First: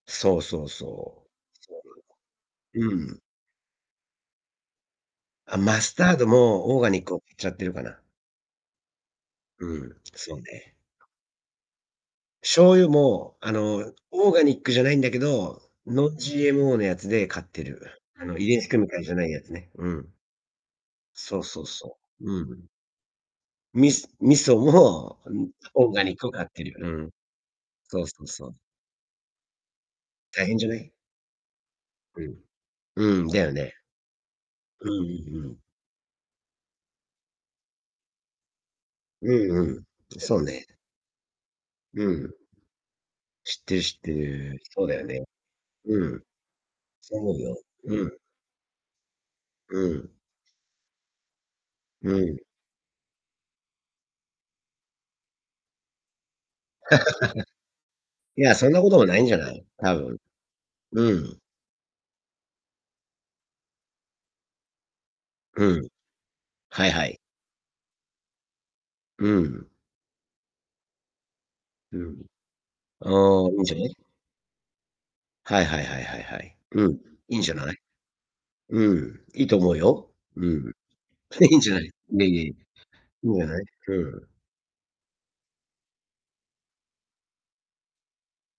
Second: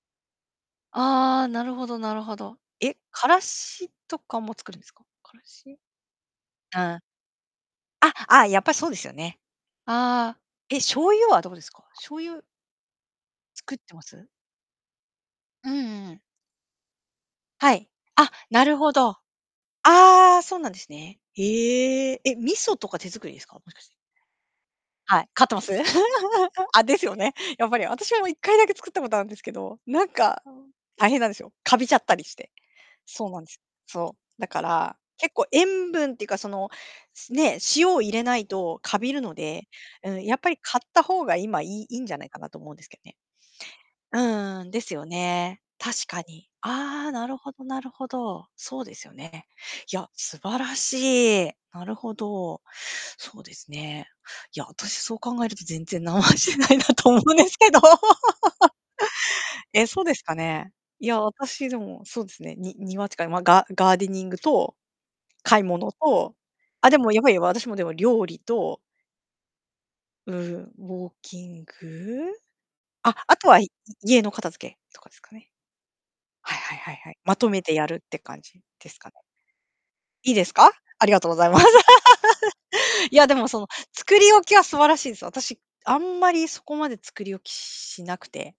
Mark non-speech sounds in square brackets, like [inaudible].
そうそうそああ、う。なるそほどなるほど。うなれば、うえ、ん。辛子とかも作るんですか？辛あ、子マスタードもオーガああ。ニックを買っちゃってるかな。あ、ああ、やっぱしそうですよね。うん、あそあ、うね。え、醤油はどうですか？醤油醤油も、あ作っての、ます？オーガニックじゃないんだけど、うんうんうん。Non-GMO のやつで買ってはい。る、ああ、の遺伝な子る組みほ換えど。じゃあないやつね。うん。あ、そうなんですね。そうそうそへえ。う。え、味うん。噌とか手作りですか？もしかしみて。す味噌も、はい、買っん、てます？オーガニックを買って [chuckles] る。あ、でうすん。よね、やっぱりそう私そはも、ういっそかう。いだけ作ったことあんですけど、なんか、あ、大変じゃない？大変なんですよ。カビちゃったうりしん。て。うそん、うなだんでよす。ね。そう、だかうんうら、ん結構うん。塩分っていうかその、すね、塩を入れないとカビるうのんうで、ん、んん、やそっうぱりね。買った方が今いいいいんうじゃないん。かなと思うんですけどね。知ってる知ってうる。ーん、でそうすだよよね。ね。う確ん。かに。ああ、そうな思るうほよ。どなるうほん。ど。そうですよね。ういや、ん。素晴らしい。なるうほん。ど。そうですね。いや、私そう考えると全然何もしてないなと思うんですけど。[laughs] いや、そん [laughs] なこともないんじゃない？え、多そうで分。すかね。いうや、ん。私でも、そうですね、に庭っていうか、ま、ガガーデニングと。買いうん。物と。はあ、いではもい。やっぱり私もでも料理と。うん。うん、ウォーキンうん。グ。あ、ああとあ、いはいんいじゃない？家の片付けとかですかね。はいはいはいはいははい。いはいうん。はいはい。いまいんとじゃめなてい。やるって感じでうすかね。ん。いいと思うよ。いいでうすか？ん。ありがとうござい [chuckles] いいまんす。じゃない、ネギ。[laughs] いや、いんでじゃも、そない。のふ作ん。り置きは素晴らしいです。私あんまりそこまで作り置きしなくて。